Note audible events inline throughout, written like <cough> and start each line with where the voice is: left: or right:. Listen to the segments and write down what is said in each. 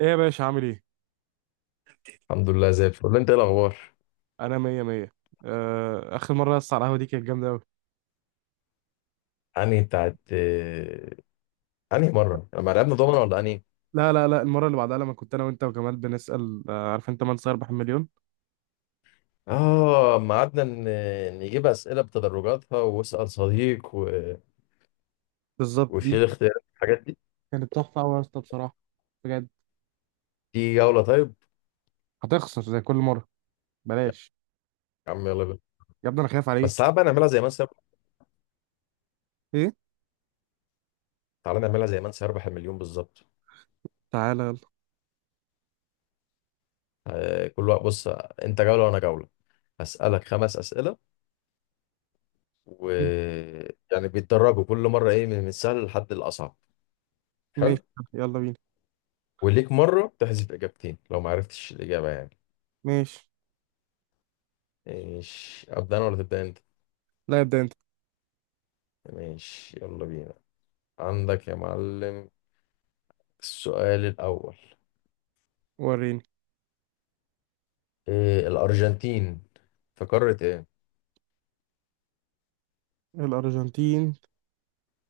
right: ايه يا باشا عامل ايه؟
left: الحمد لله زي الفل. انت ايه الاخبار؟
right: انا مية مية. اخر مرة يا اسطى على القهوة دي كانت جامدة اوي.
left: انهي بتاعت انهي مره لما لعبنا دومنا، ولا انهي؟
right: لا لا لا، المرة اللي بعدها لما كنت انا وانت وجمال بنسأل، عارف انت من سيربح المليون.
left: اه اما قعدنا نجيب اسئله بتدرجاتها واسال صديق
right: بالظبط دي
left: وشيل اختيارات الحاجات دي.
right: كانت تحفة اوي يا اسطى بصراحة. بجد.
left: دي جوله؟ طيب
right: هتخسر زي كل مرة.
left: يا
right: بلاش
left: عم، يلا بينا.
right: يا ابني، انا خايف
left: بس
right: عليه.
left: تعال بقى نعملها زي من سيربح.
right: ايه؟
left: تعالى نعملها زي من سيربح المليون بالظبط.
right: تعالى يلا.
left: اه، كل وقت بص. انت جوله وانا جوله. هسالك 5 اسئله و
right: م-
left: يعني بيتدرجوا كل مره ايه، من السهل لحد الاصعب. حلو.
right: ماشي، يلا بينا.
left: وليك مره تحذف اجابتين لو ما عرفتش الاجابه يعني.
right: ماشي،
left: ماشي، أبدأ أنا ولا تبدأ أنت؟
right: لا ابدأ انت.
left: ماشي يلا بينا. عندك يا معلم. السؤال الأول.
right: وريني.
left: إيه، الأرجنتين في قارة إيه؟
right: الأرجنتين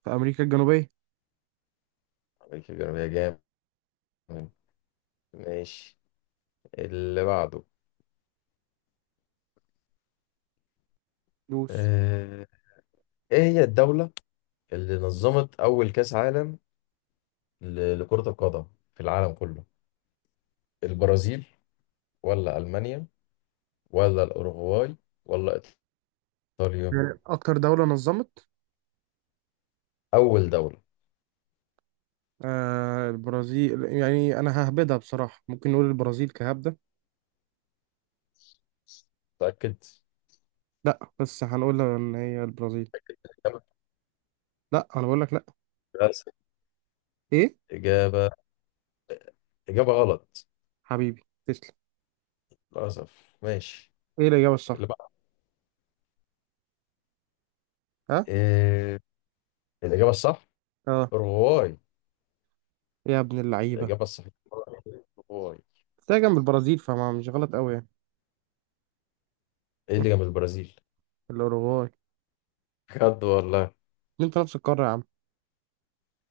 right: في أمريكا الجنوبية.
left: عليك كبير يا جامد. ماشي. اللي بعده.
right: دوس.
left: إيه إيه هي الدولة اللي نظمت أول كأس عالم لكرة القدم في العالم كله؟ البرازيل، ولا ألمانيا، ولا الأوروغواي، ولا إيطاليا؟
right: أكتر دولة نظمت؟
left: أول دولة.
right: آه، البرازيل، يعني أنا ههبدها بصراحة. ممكن نقول البرازيل كهبدة.
left: متأكد؟
right: لا، بس هنقول ان هي البرازيل. لا، انا بقول لك لا.
left: إجابة
right: ايه.
left: إجابة إجابة غلط.
right: حبيبي تسلم.
left: للأسف. ماشي.
right: ايه الاجابه الصح.
left: اللي بقى.
right: ها.
left: إيه الإجابة الصح؟
right: اه.
left: أوروغواي.
right: يا ابن اللعيبه.
left: الإجابة الصح أوروغواي.
right: تلاقي جنب البرازيل، فما مش غلط قوي يعني.
left: إيه اللي جنب البرازيل؟
right: الاوروغواي.
left: بجد والله.
right: انت نفس القاره يا عم.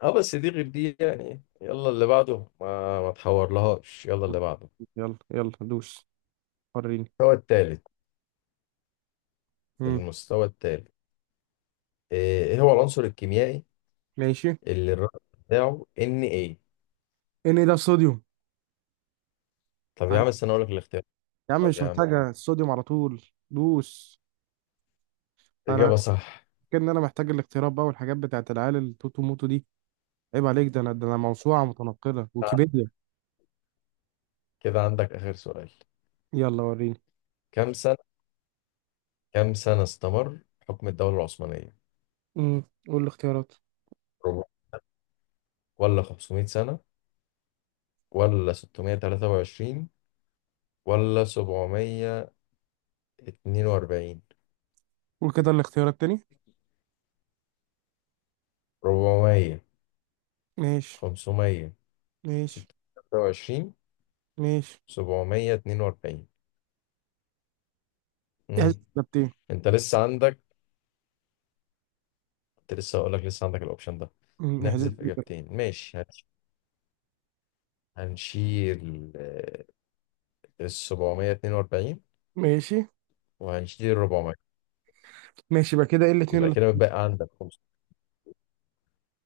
left: اه بس دي غير دي يعني. يلا اللي بعده. ما تحور لهاش. يلا اللي بعده.
right: يلا يلا دوس. وريني.
left: المستوى الثالث.
right: امم
left: المستوى الثالث. إيه هو العنصر الكيميائي
right: ماشي.
left: اللي الرقم بتاعه ان ايه؟
right: ان ايه ده الصوديوم.
left: طب يا
right: عد-
left: عم استنى اقول لك الاختيار.
right: يا عم مش
left: يا عم.
right: محتاجه، الصوديوم على طول. دوس. انا
left: إجابة صح.
right: فاكر ان انا محتاج الاختيارات بقى والحاجات بتاعت العيال التوتو موتو دي. عيب عليك، ده انا، ده انا موسوعه متنقله ويكيبيديا.
left: كده عندك آخر سؤال.
right: يلا وريني.
left: كم سنة كم سنة استمر حكم الدولة العثمانية؟
right: قول الاختيارات.
left: ربع، ولا 500 سنة، ولا 623، ولا 742؟
right: قول كده الاختيارات تاني.
left: 400،
right: ماشي.
left: 500،
right: ماشي.
left: 623،
right: ماشي.
left: 742. امم
right: احذفنا بتين.
left: انت لسه عندك. كنت لسه هقول لك لسه عندك الاوبشن ده.
right: احذفنا
left: نحذف
right: بتين.
left: اجابتين، ماشي. هنشيل ال 742.
right: ماشي.
left: وهنشيل ال 400.
right: ماشي بقى كده، ايه الاتنين
left: يبقى
right: اللي...
left: كده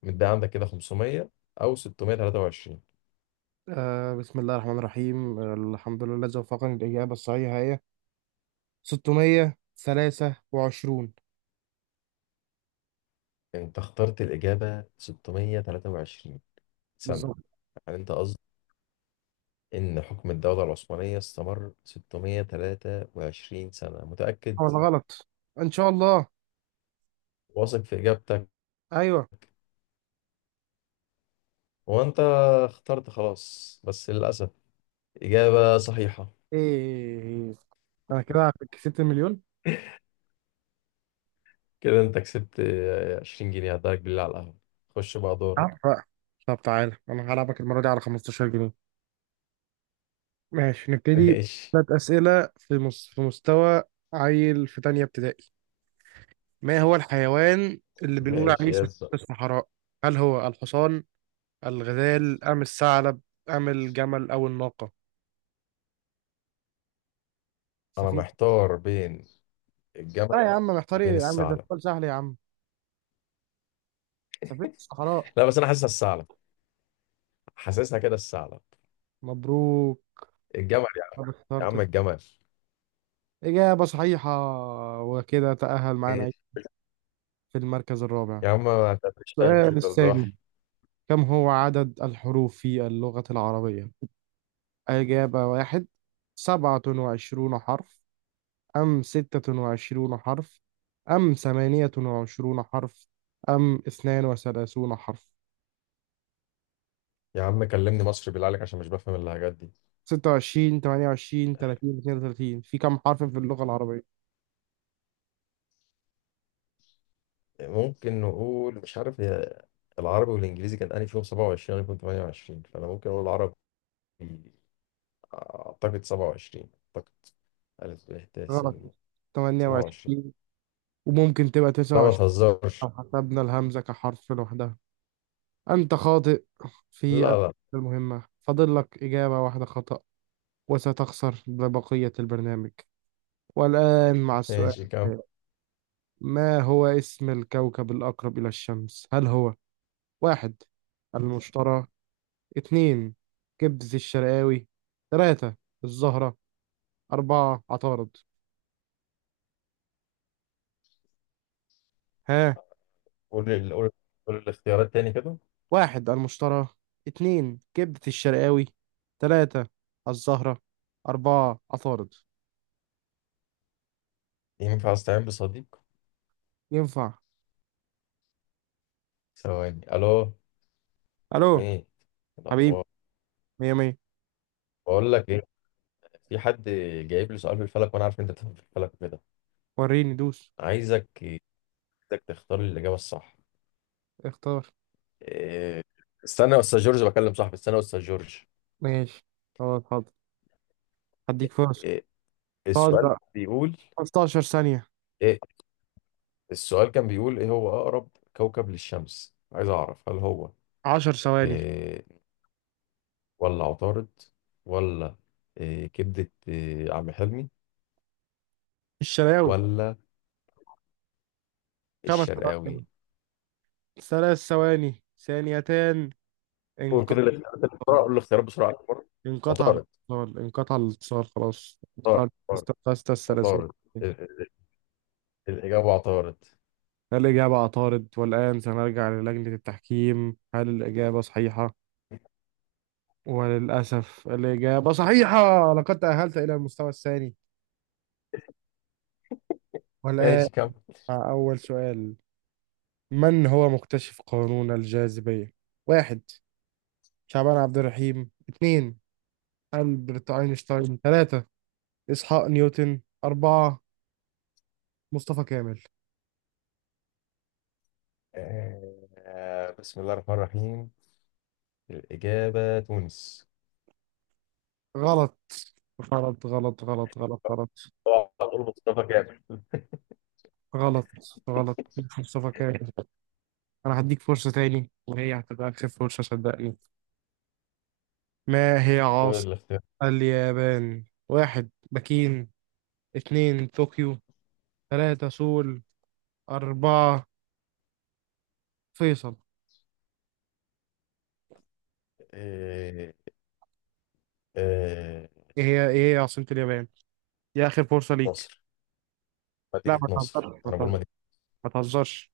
left: متبقى عندك كده 500 او 623.
right: آه، بسم الله الرحمن الرحيم، آه، الحمد لله الذي وفقني، للإجابة الصحيحة هي 623.
left: انت اخترت الاجابه 623 سنه؟
right: بالظبط.
left: يعني انت قصدك إن حكم الدولة العثمانية استمر 623 سنة؟ متأكد؟
right: ولا غلط. ان شاء الله.
left: واثق في إجابتك؟
right: ايوه.
left: وأنت اخترت، خلاص، بس للأسف إجابة صحيحة.
right: ايه. انا كده
left: <laughs>
right: كسبت المليون.
left: كده أنت كسبت 20 جنيه، هداك بالله على القهوة. خش بقى
right: عارف
left: دورك.
right: بقى. طب تعالى انا هلعبك المرة دي على 15 جنيه. ماشي
left: <laughs>
right: نبتدي.
left: ماشي.
right: ثلاث أسئلة في مستوى عيل في تانية ابتدائي. ما هو الحيوان اللي بنقول عليه
left: ماشي يا
right: سفينة
left: زلمة.
right: الصحراء؟ هل هو الحصان، الغزال، أم الثعلب، أم الجمل، أو الناقة؟
left: أنا
right: سفينة.
left: محتار بين
right: لا
left: الجمل،
right: يا عم، محتار
left: وبين
right: إيه يا عم، ده
left: الثعلب.
right: سؤال سهل يا عم. سفينة الصحراء.
left: لا بس أنا حاسسها الثعلب. حاسسها كده الثعلب.
right: مبروك.
left: الجمل يعني.
right: ما
left: يا عم
right: اخترت.
left: الجمل.
right: إجابة صحيحة. وكده تأهل معانا
left: ماشي.
right: في المركز الرابع.
left: يا عم ما تعملش.
right: السؤال الثاني، كم هو عدد الحروف في اللغة العربية؟ إجابة واحد، 27 حرف، أم 26 حرف، أم 28 حرف، أم 32 حرف.
left: يا عم كلمني مصري بالله عليك عشان مش بفهم اللهجات دي.
right: 26، 28، 30، 32، في كم حرف في اللغة العربية؟
left: ممكن نقول مش عارف. هي العربي والانجليزي كان انهي فيهم 27، انا كنت 28، فانا ممكن اقول العربي. اعتقد 27. اعتقد. الف ب ت س
right: غلط.
left: ج.
right: تمانية
left: 27.
right: وعشرين وممكن تبقى تسعة
left: لا ما
right: وعشرين لو
left: تهزرش.
right: حسبنا الهمزة كحرف لوحدها. أنت خاطئ
left: لا
right: في
left: لا.
right: المهمة. فاضل لك إجابة واحدة خطأ وستخسر لبقية البرنامج. والآن مع السؤال
left: ماشي كم.
right: التالي، ما هو اسم الكوكب الأقرب إلى الشمس؟ هل هو: واحد، المشترى. اتنين، كبز الشرقاوي. تلاتة، الزهرة. أربعة، عطارد. ها؟
left: قول ال- قول قول الاختيارات تاني كده.
right: واحد، المشترى. اتنين، كبدة الشرقاوي. تلاتة، الزهرة. أربعة، عطارد.
left: ينفع استعين بصديق؟
right: ينفع؟
left: ثواني. الو.
right: ألو.
left: امي.
right: حبيبي
left: الاخبار؟
right: مية مية.
left: بقول لك ايه، في حد جايب لي سؤال في الفلك، وانا عارف إن انت بتفهم في الفلك كده.
right: وريني دوس.
left: عايزك عايزك تختار لي الاجابه الصح.
right: اختار.
left: إيه، استنى يا استاذ جورج، بكلم صاحبي. استنى يا استاذ جورج.
right: ماشي خلاص، حاضر. هديك فرصة.
left: إيه، السؤال
right: حاضر.
left: كان بيقول.
right: 15 ثانية.
left: إيه السؤال كان بيقول ايه هو اقرب كوكب للشمس. عايز اعرف هل هو
right: 10 ثواني.
left: إيه، ولا عطارد، ولا إيه كبدة، إيه عم حلمي،
right: الشرقاوي.
left: ولا
right: 5 ثواني.
left: الشرقاوي؟
right: 3 ثواني. ثانيتان.
left: قول
right: انقطع.
left: كده الاختيارات اللي بسرعة. قول الاختيارات بسرعة. عطارد.
right: انقطع
left: عطارد
right: الاتصال. انقطع الاتصال خلاص.
left: عطارد
right: استقصت السلاسل.
left: عطارد. ال- الإجابة عطارد.
right: هل الإجابة عطارد؟ والآن سنرجع للجنة التحكيم. هل الإجابة صحيحة؟ وللأسف الإجابة صحيحة. لقد تأهلت إلى المستوى الثاني. والآن
left: ماشي كم.
right: مع أول سؤال، من هو مكتشف قانون الجاذبية؟ واحد، شعبان عبد الرحيم. اثنين، ألبرت أينشتاين. ثلاثة، إسحاق نيوتن. أربعة، مصطفى كامل.
left: آه بسم الله الرحمن الرحيم. الإجابة تونس.
right: غلط غلط غلط غلط غلط. غلط.
left: هتقول مصطفى كامل.
right: غلط. غلط. مصطفى كامل. <laughs> انا هديك فرصة تاني، وهي هتبقى اخر فرصة صدقني. ما هي
left: هو
right: عاصمة
left: الاختيار
right: اليابان؟ واحد، بكين. اتنين، طوكيو. تلاتة، سول. أربعة، فيصل.
left: إيه إيه؟
right: ايه هي، ايه هي عاصمة اليابان؟ دي اخر فرصة ليك.
left: ناصر.
right: لا
left: مدينة
right: ما
left: نصر،
right: تهزرش. ما
left: أنا بقول
right: تهزرش.
left: مدينة.
right: ما تهزرش.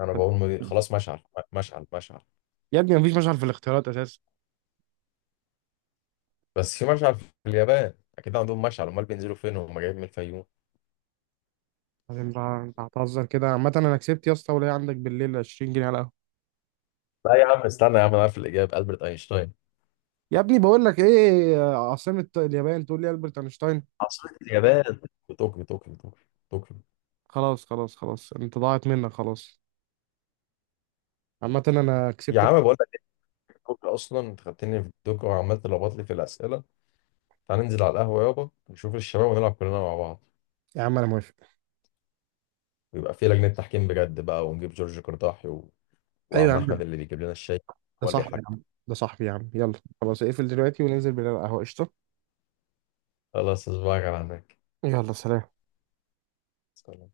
left: أنا بقول مدينة. خلاص مشعل. مشعل مشعل.
right: يا ابني مفيش مشعل في الاختيارات اساسا.
left: بس في مشعل في اليابان، أكيد عندهم مشعل، أمال بينزلوا فين وهم جايين من الفيوم؟
right: بعدين بقى، انت هتهزر كده؟ عامة انا كسبت، يا اسطى ولا عندك بالليل 20 جنيه على القهوة.
left: لا يا عم، استنى يا عم، أنا عارف الإجابة ألبرت أينشتاين.
right: يا ابني بقول لك ايه؟ عاصمة اليابان تقول لي ألبرت اينشتاين؟
left: عاصمة اليابان طوكيو طوكيو طوكيو. طوكيو.
right: خلاص خلاص خلاص، انت ضاعت منك خلاص. عامة انا
left: يا
right: كسبتك.
left: عم بقول لك طوكيو، أصلا أنت خدتني في طوكيو وعمال تلخبط لي في الأسئلة. تعال ننزل على القهوة يابا، نشوف الشباب ونلعب كلنا مع بعض.
right: يا عم انا موافق.
left: ويبقى في لجنة تحكيم بجد بقى، ونجيب جورج قرطاحي
right: ايوه يا
left: وعم
right: عم.
left: احمد اللي بيجيب لنا الشاي.
right: ده
left: هو اللي
right: صاحبي يا
left: يحكم.
right: عم، ده صاحبي يا عم، يلا. خلاص اقفل دلوقتي وننزل بالقهوة. قشطة.
left: خلاص أصبعك على هناك.
right: يلا سلام.
left: سلام.